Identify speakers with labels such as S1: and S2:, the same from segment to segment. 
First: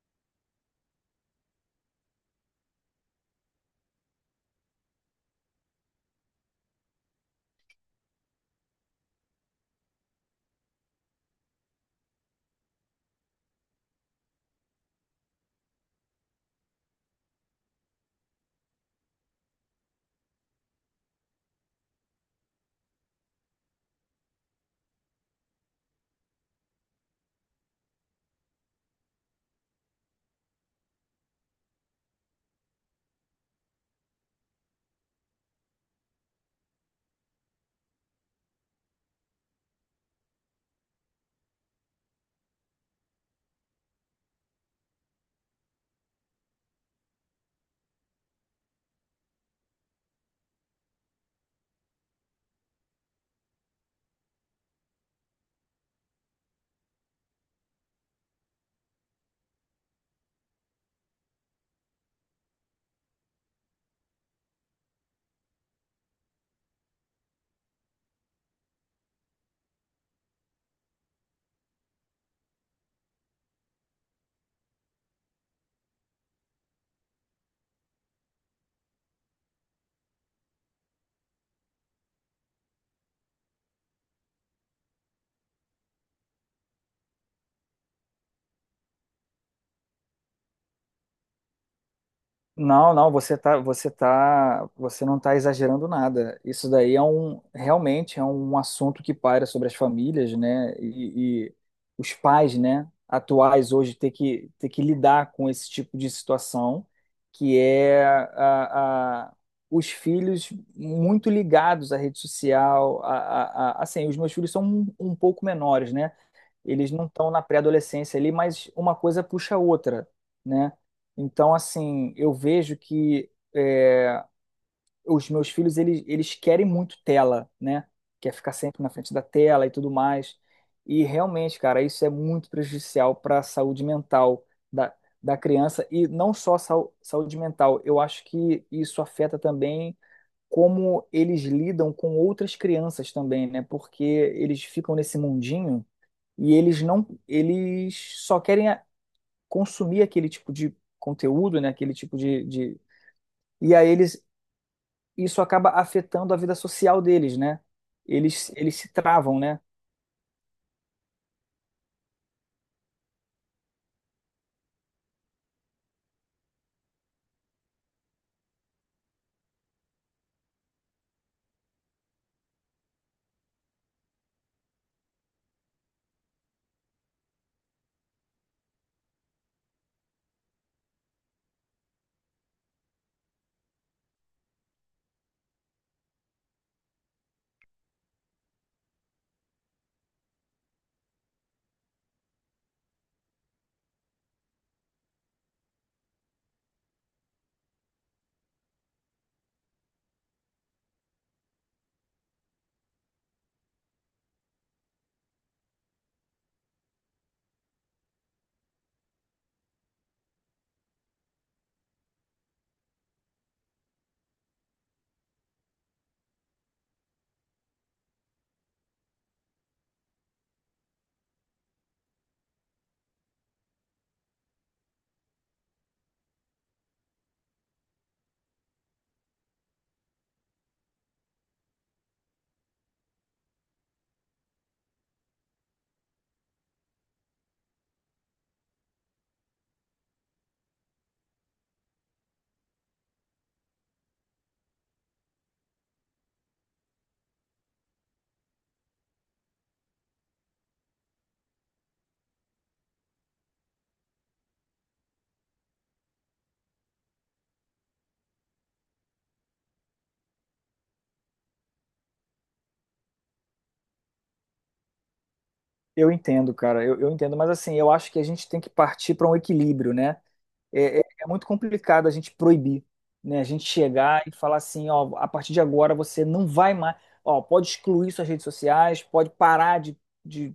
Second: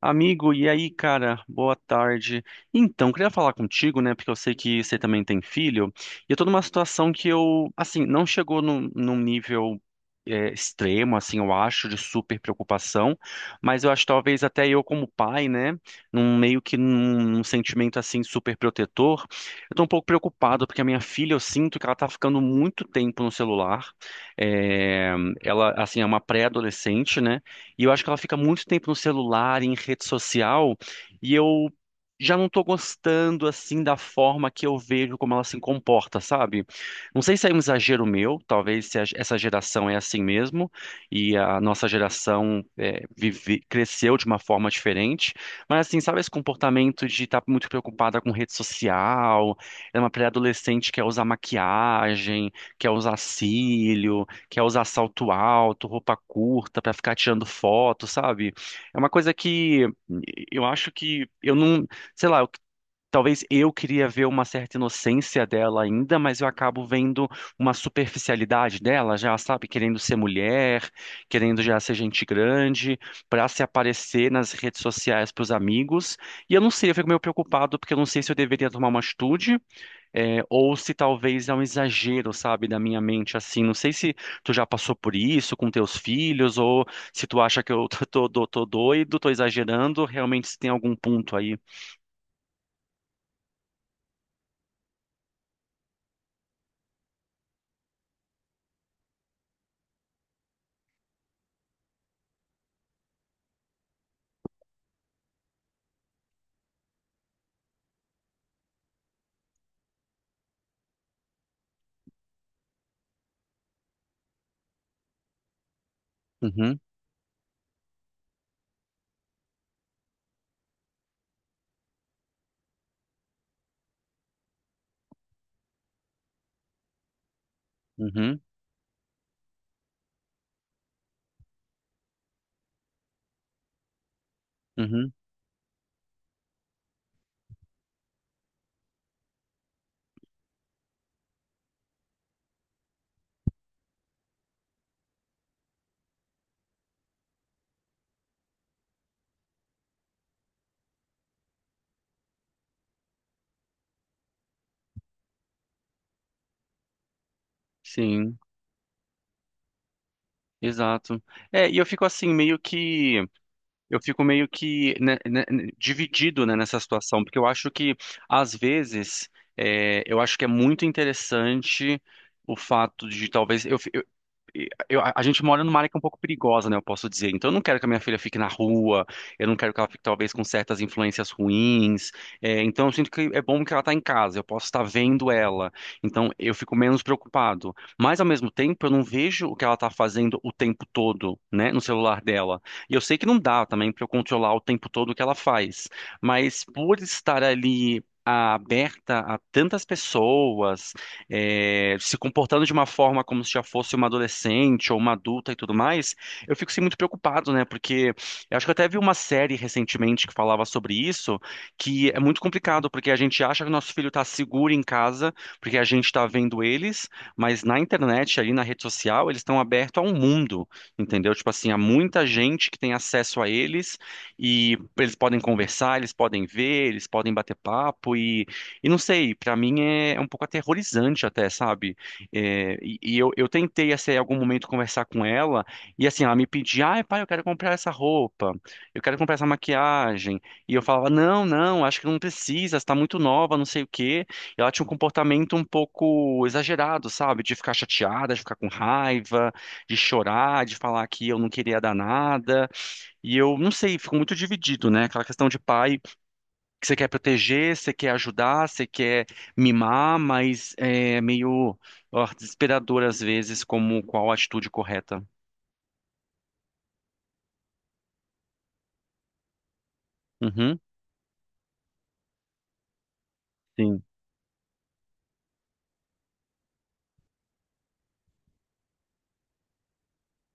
S1: Amigo, e aí, cara? Boa tarde. Então, queria falar contigo, né? Porque eu sei que você também tem filho. E eu tô numa situação que eu, assim, não chegou num nível extremo, assim, eu acho, de super preocupação. Mas eu acho talvez até eu, como pai, né? Num meio que num sentimento, assim, super protetor. Eu tô um pouco preocupado porque a minha filha, eu sinto que ela tá ficando muito tempo no celular. É, Ela, assim, é uma pré-adolescente, né? E eu acho que ela fica muito tempo no celular, em rede social, e eu já não tô gostando assim da forma que eu vejo como ela se comporta, sabe? Não sei se é um exagero meu, talvez se essa geração é assim mesmo, e a nossa geração cresceu de uma forma diferente, mas assim, sabe esse comportamento de estar muito preocupada com rede social, é uma pré-adolescente que quer usar maquiagem, quer usar cílio que é usar salto alto, roupa curta pra ficar tirando foto, sabe? É uma coisa que eu acho que eu não, sei lá, talvez eu queria ver uma certa inocência dela ainda, mas eu acabo vendo uma superficialidade dela, já sabe, querendo ser mulher, querendo já ser gente grande, pra se aparecer nas redes sociais pros amigos. E eu não sei, eu fico meio preocupado porque eu não sei se eu deveria tomar uma atitude, ou se talvez é um exagero, sabe, da minha mente assim. Não sei se tu já passou por isso com teus filhos, ou se tu acha que eu tô doido, tô exagerando, realmente se tem algum ponto aí.
S2: Não, você não está exagerando nada. Isso daí é um, realmente é um assunto que paira sobre as famílias, né? E os pais, né, atuais hoje ter que lidar com esse tipo de situação, que é os filhos muito ligados à rede social, assim, os meus filhos são um pouco menores, né?
S1: Uhum,
S2: Eles não estão na pré-adolescência ali, mas uma coisa puxa a outra, né? Então, assim, eu vejo que é, os meus filhos, eles querem muito tela, né? Quer
S1: uhum,
S2: ficar sempre na frente da tela e tudo mais. E realmente, cara, isso é muito prejudicial para a saúde mental da,
S1: uhum,
S2: da criança e não só saúde mental. Eu acho que isso afeta também como eles lidam com outras crianças também, né? Porque eles ficam nesse mundinho e eles não, eles só querem consumir aquele tipo de conteúdo, né? Aquele tipo de... E isso acaba afetando a vida social deles, né?
S1: sim.
S2: Eles se travam, né?
S1: Exato. E eu fico assim, meio que, eu fico meio que né, dividido, né, nessa situação, porque eu acho que, às vezes, eu acho que é muito interessante o fato de talvez, a gente mora numa área que é um pouco perigosa, né? Eu posso dizer. Então, eu não quero que a minha filha fique na rua, eu não quero que ela fique, talvez, com certas influências ruins. Então, eu sinto que é bom que ela está em casa, eu posso estar vendo ela. Então, eu fico menos preocupado. Mas, ao mesmo tempo, eu não vejo o que ela está fazendo o tempo todo, né? No celular dela. E eu sei que não dá também para eu controlar o tempo todo o que ela faz. Mas, por estar ali, aberta a tantas pessoas, se comportando de uma forma como se já fosse uma adolescente ou uma adulta e tudo mais, eu fico assim, muito preocupado, né? Porque eu acho que eu até vi uma série recentemente que falava sobre isso, que é muito complicado, porque a gente acha que o nosso filho está seguro em casa, porque a gente está vendo eles, mas na internet, ali na rede social, eles estão abertos a um mundo, entendeu? Tipo assim, há muita gente que tem acesso a eles e eles podem conversar, eles podem ver, eles podem bater papo e não sei, pra mim é um pouco aterrorizante até, sabe? E eu tentei, assim, em algum momento conversar com ela, e assim, ela me pedia, ai, pai, eu quero comprar essa roupa, eu quero comprar essa maquiagem. E eu falava, não, não, acho que não precisa, está muito nova, não sei o quê. E ela tinha um comportamento um pouco exagerado, sabe? De ficar chateada, de ficar com raiva, de chorar, de falar que eu não queria dar nada. E eu, não sei, fico muito dividido, né? Aquela questão de pai que você quer proteger, você quer ajudar, você quer mimar, mas é meio ó, desesperador às vezes como qual a atitude correta.
S2: Eu entendo, cara, eu entendo, mas assim, eu acho que a gente tem que partir para um equilíbrio, né?
S1: Uhum,
S2: É muito complicado a gente proibir, né? A gente
S1: sim,
S2: chegar e falar assim, ó, a partir de agora você não vai mais, ó, pode excluir suas redes sociais, pode parar de de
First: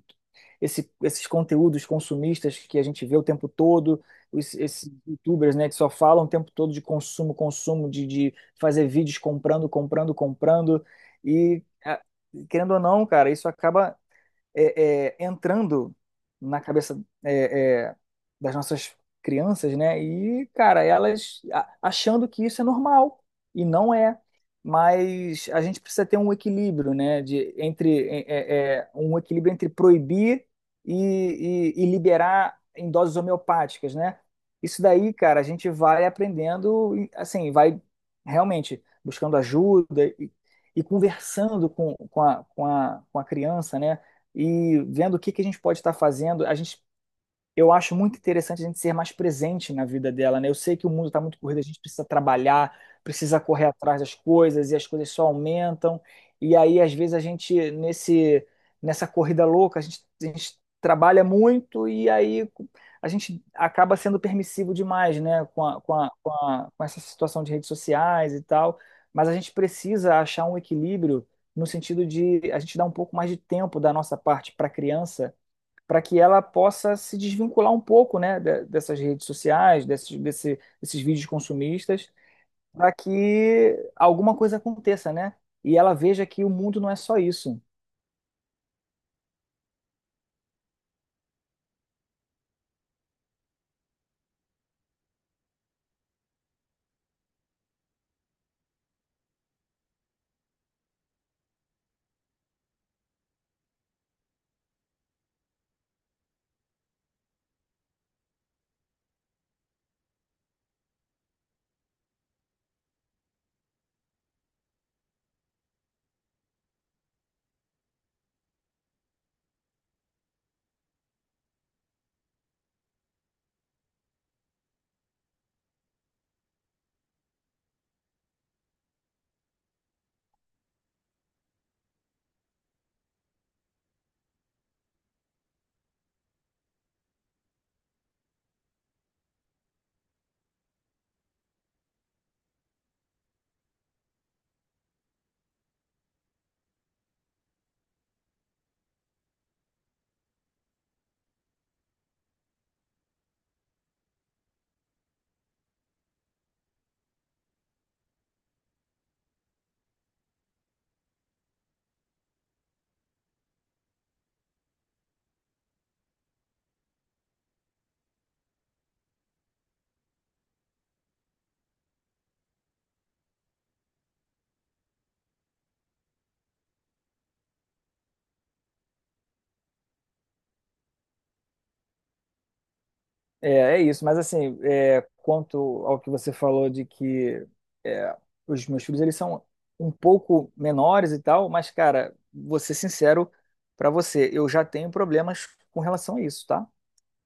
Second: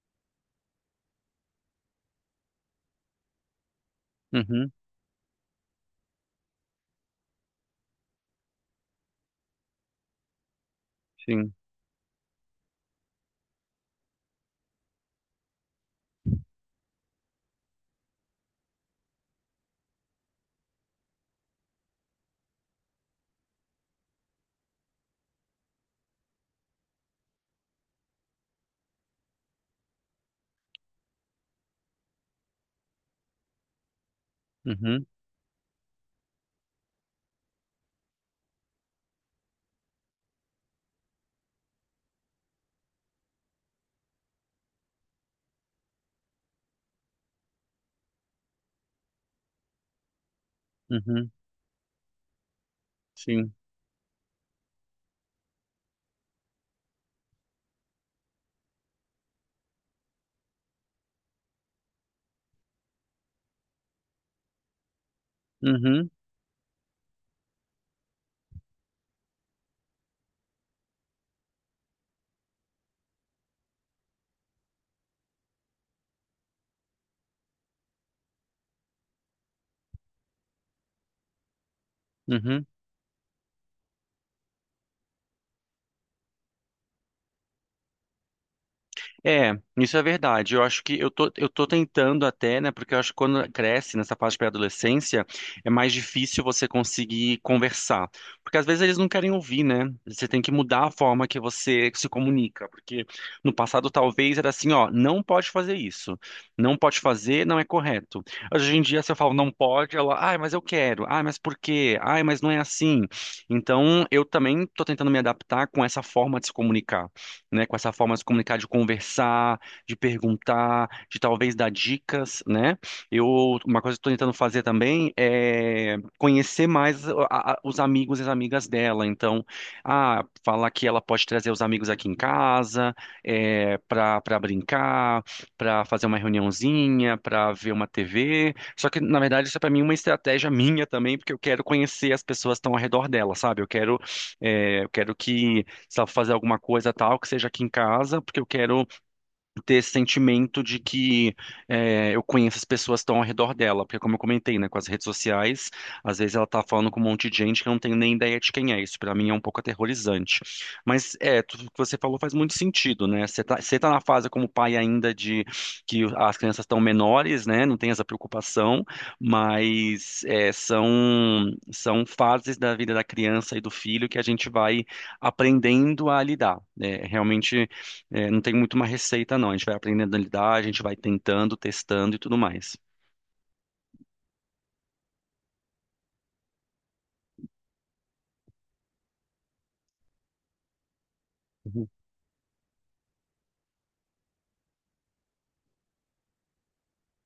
S2: esse- esses conteúdos consumistas que a gente vê o tempo todo,
S1: uhum,
S2: esses youtubers, né, que só falam o tempo todo de consumo, consumo, de fazer vídeos comprando, comprando, comprando.
S1: sim,
S2: E, a- Querendo ou não, cara, isso acaba entrando na cabeça das nossas crianças, né? E, cara, elas achando que isso é normal e não é. Mas a gente precisa ter um equilíbrio, né? De, entre um equilíbrio entre proibir e liberar em doses homeopáticas, né? Isso
S1: uhum,
S2: daí, cara, a gente vai aprendendo, e, assim, vai realmente buscando ajuda e conversando com a criança, né? E vendo que a gente pode estar fazendo. A gente eu acho muito interessante a gente ser mais presente na vida dela, né? Eu sei que o mundo está
S1: uhum,
S2: muito corrido, a gente precisa trabalhar, precisa
S1: sim,
S2: correr atrás das coisas e as coisas só aumentam. E aí, às vezes, nessa corrida louca, a gente trabalha muito e aí a gente acaba sendo permissivo demais, né?
S1: uhum,
S2: Com essa situação de redes sociais e tal. Mas a gente precisa achar um equilíbrio no sentido de a gente dar um pouco mais de tempo da nossa parte para a criança para que ela possa se desvincular um pouco, né, dessas redes sociais, desses vídeos consumistas,
S1: uhum.
S2: para que alguma coisa aconteça, né? E ela veja que o mundo não é só isso.
S1: É, isso é verdade. Eu acho que eu tô tentando até, né? Porque eu acho que quando cresce nessa fase de pré-adolescência, é mais difícil você conseguir conversar. Porque às vezes eles não querem ouvir, né? Você tem que mudar a forma que você se comunica. Porque no passado talvez era assim, ó, não pode fazer isso. Não pode fazer, não é correto. Hoje em dia, se eu falo não pode, ela, ai, mas eu quero. Ai, mas por quê? Ai, mas não é assim. Então, eu também tô tentando me adaptar com essa forma de se comunicar né, com essa forma de se comunicar, de conversar, de perguntar, de talvez dar dicas, né? Eu, uma coisa que estou tentando fazer também é conhecer mais os amigos e as amigas dela. Então, ah, falar que ela pode trazer os amigos aqui em casa, para brincar, para fazer uma reuniãozinha, para ver uma TV. Só que, na verdade, isso é para mim uma estratégia minha também, porque eu quero conhecer as pessoas que estão ao redor dela, sabe? Eu quero que se ela for fazer alguma coisa tal, que seja aqui em casa, porque eu quero ter esse sentimento de que eu conheço as pessoas que estão ao redor dela, porque como eu comentei, né, com as redes sociais, às vezes ela tá falando com um monte de gente que eu não tenho nem ideia de quem é, isso pra mim é um pouco aterrorizante. Mas tudo que você falou faz muito sentido, né? Você tá na fase como pai ainda de que as crianças estão menores, né, não tem essa preocupação, mas são fases da vida da criança e do filho que a gente vai aprendendo a lidar, né? Realmente não tem muito uma receita, não. A gente vai aprendendo a lidar, a gente vai tentando, testando e tudo mais.
S2: É, é isso. Mas assim, é, quanto ao que você falou de que é, os meus filhos eles são um pouco menores e tal, mas
S1: Uhum.
S2: cara, vou ser sincero para você, eu já tenho problemas com relação a isso, tá?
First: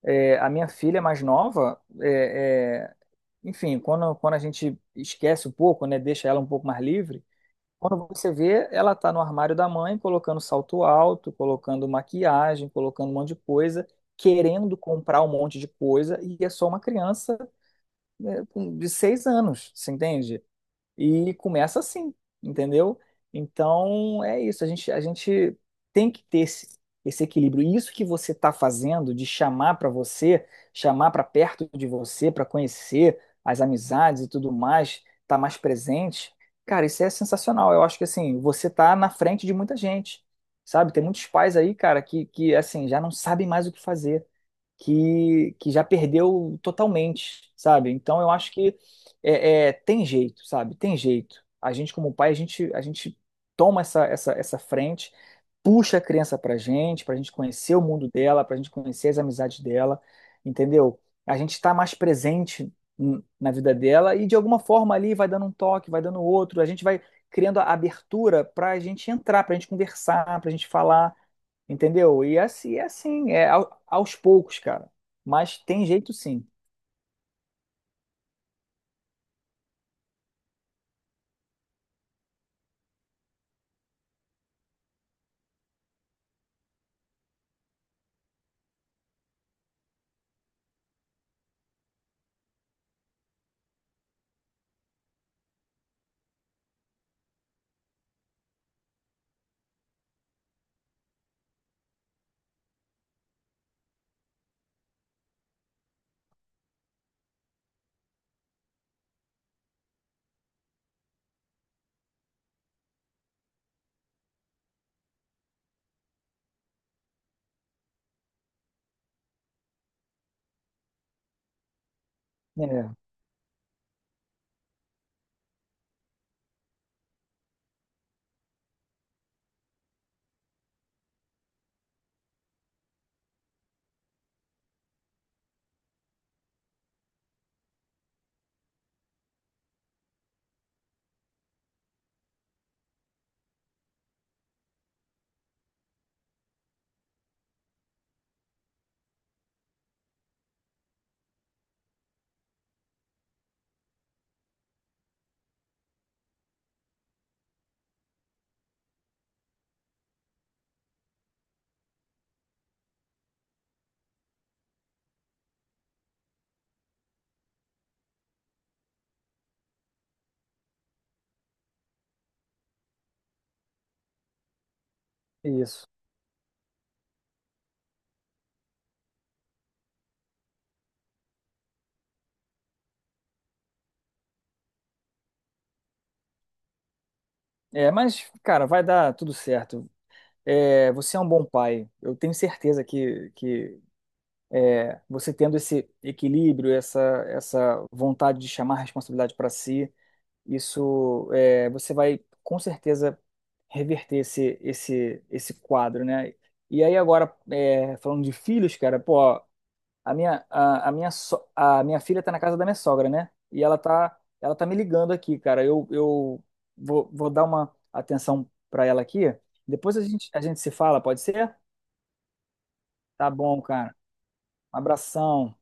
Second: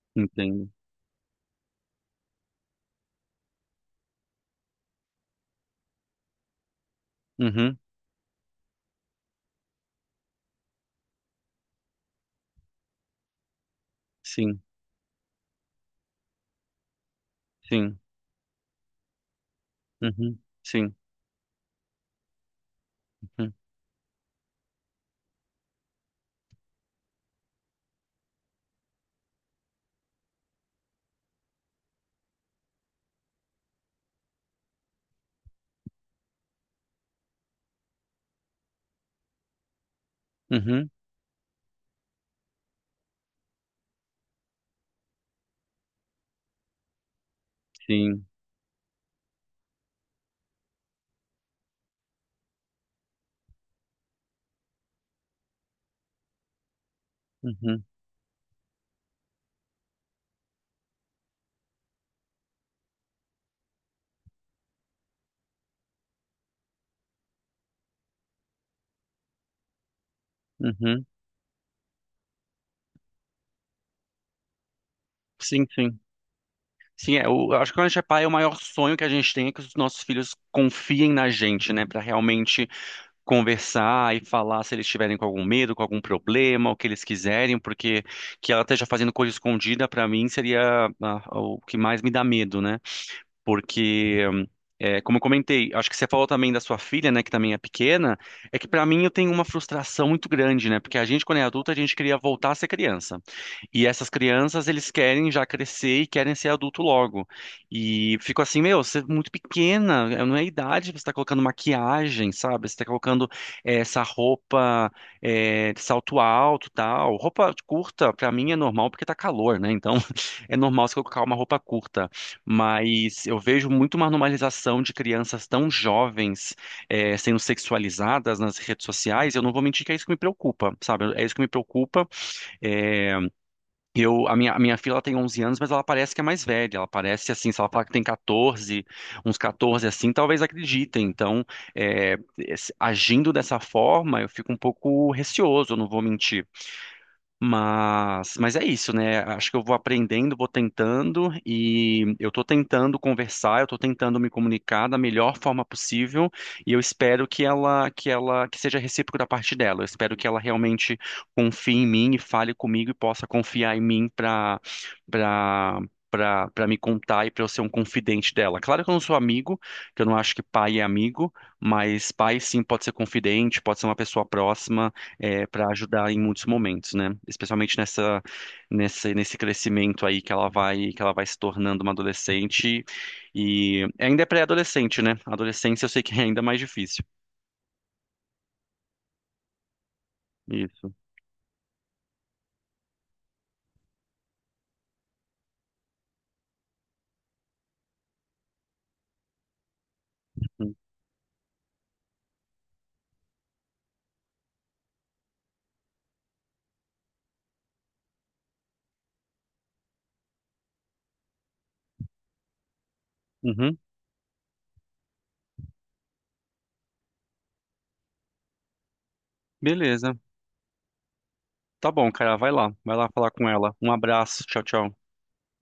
S2: É, a
S1: Entendo.
S2: minha filha mais nova enfim, quando a gente esquece um pouco, né, deixa ela um pouco mais livre,
S1: Uhum,
S2: quando você vê, ela tá no armário da mãe, colocando salto alto, colocando maquiagem, colocando um monte de coisa,
S1: sim,
S2: querendo comprar um monte de coisa, e é só uma criança,
S1: sim,
S2: né, de 6 anos, você
S1: uhum,
S2: entende?
S1: sim,
S2: E começa assim, entendeu?
S1: uhum,
S2: Então é isso, a gente tem que ter esse equilíbrio. E isso que você está fazendo de chamar para você, chamar para perto de você, para conhecer as amizades e tudo mais, tá mais presente, cara, isso é sensacional. Eu acho que assim, você tá na frente de muita gente,
S1: uhum,
S2: sabe? Tem muitos pais aí, cara, que assim, já não sabem mais o que fazer que já perdeu totalmente, sabe? Então
S1: sim,
S2: eu acho que tem jeito, sabe? Tem jeito. A gente, como pai, a gente toma essa frente, puxa a criança pra gente conhecer o
S1: uhum,
S2: mundo dela, pra gente conhecer as amizades dela, entendeu? A gente está mais presente na vida dela e de alguma forma ali vai dando um toque, vai dando outro, a gente vai criando a abertura pra gente entrar, pra gente conversar, pra gente
S1: uhum,
S2: falar. Entendeu? E assim, é aos poucos, cara. Mas
S1: sim,
S2: tem
S1: sim.
S2: jeito sim.
S1: Sim, eu acho que quando a gente é pai, o maior sonho que a gente tem é que os nossos filhos confiem na gente, né, pra realmente conversar e falar se eles estiverem com algum medo, com algum problema, o que eles quiserem, porque que ela esteja fazendo coisa escondida pra mim seria ah, o que mais me dá medo, né? Porque como eu comentei, acho que você falou também da sua filha, né, que também é pequena, é que para mim eu tenho uma frustração muito grande, né, porque a gente quando é adulta a gente queria voltar a ser criança, e essas crianças eles querem já crescer e querem ser adulto logo, e fico assim, meu, você é muito pequena, não é a idade, você tá colocando maquiagem, sabe, você está colocando essa roupa de salto alto, tal, roupa curta para mim é normal porque tá calor, né, então é normal você colocar uma roupa curta,
S2: É,
S1: mas eu vejo muito uma normalização de crianças tão jovens sendo sexualizadas nas redes sociais. Eu não vou mentir que é isso que me preocupa, sabe? É isso que me preocupa. Eh, eu, a minha filha ela tem 11 anos, mas ela parece que é mais velha. Ela parece assim, se ela falar que tem 14, uns 14 assim, talvez acreditem. Então, agindo dessa forma, eu fico um pouco receoso, eu não vou mentir. Mas é isso, né? Acho que eu vou aprendendo, vou tentando e eu tô tentando conversar, eu tô tentando me comunicar da melhor forma possível e eu espero que seja recíproco da parte dela. Eu espero que ela realmente confie em mim e fale comigo e possa confiar em mim para para me contar e para eu ser um confidente dela. Claro que eu não sou amigo, que eu não acho que pai é amigo, mas pai sim pode ser confidente, pode ser uma pessoa próxima para
S2: isso.
S1: ajudar em muitos momentos, né? Especialmente nesse crescimento aí que ela vai se tornando uma adolescente e ainda é pré-adolescente, né? Adolescência eu sei que é ainda mais difícil.
S2: É, mas, cara, vai dar tudo certo. É,
S1: Isso.
S2: você é um bom pai. Eu tenho certeza que você tendo esse equilíbrio, essa vontade de chamar a responsabilidade para si, isso, é, você vai com certeza reverter esse quadro, né? E aí agora, é, falando de filhos, cara, pô, a minha, a minha, a minha filha tá na casa da minha sogra, né? E
S1: Uhum.
S2: ela tá me ligando aqui, cara. Eu vou, vou dar uma atenção pra ela aqui. Depois
S1: Beleza.
S2: a gente se fala, pode ser?
S1: Tá bom, cara, vai lá
S2: Tá
S1: falar com
S2: bom,
S1: ela. Um
S2: cara.
S1: abraço, tchau,
S2: Um
S1: tchau.
S2: abração.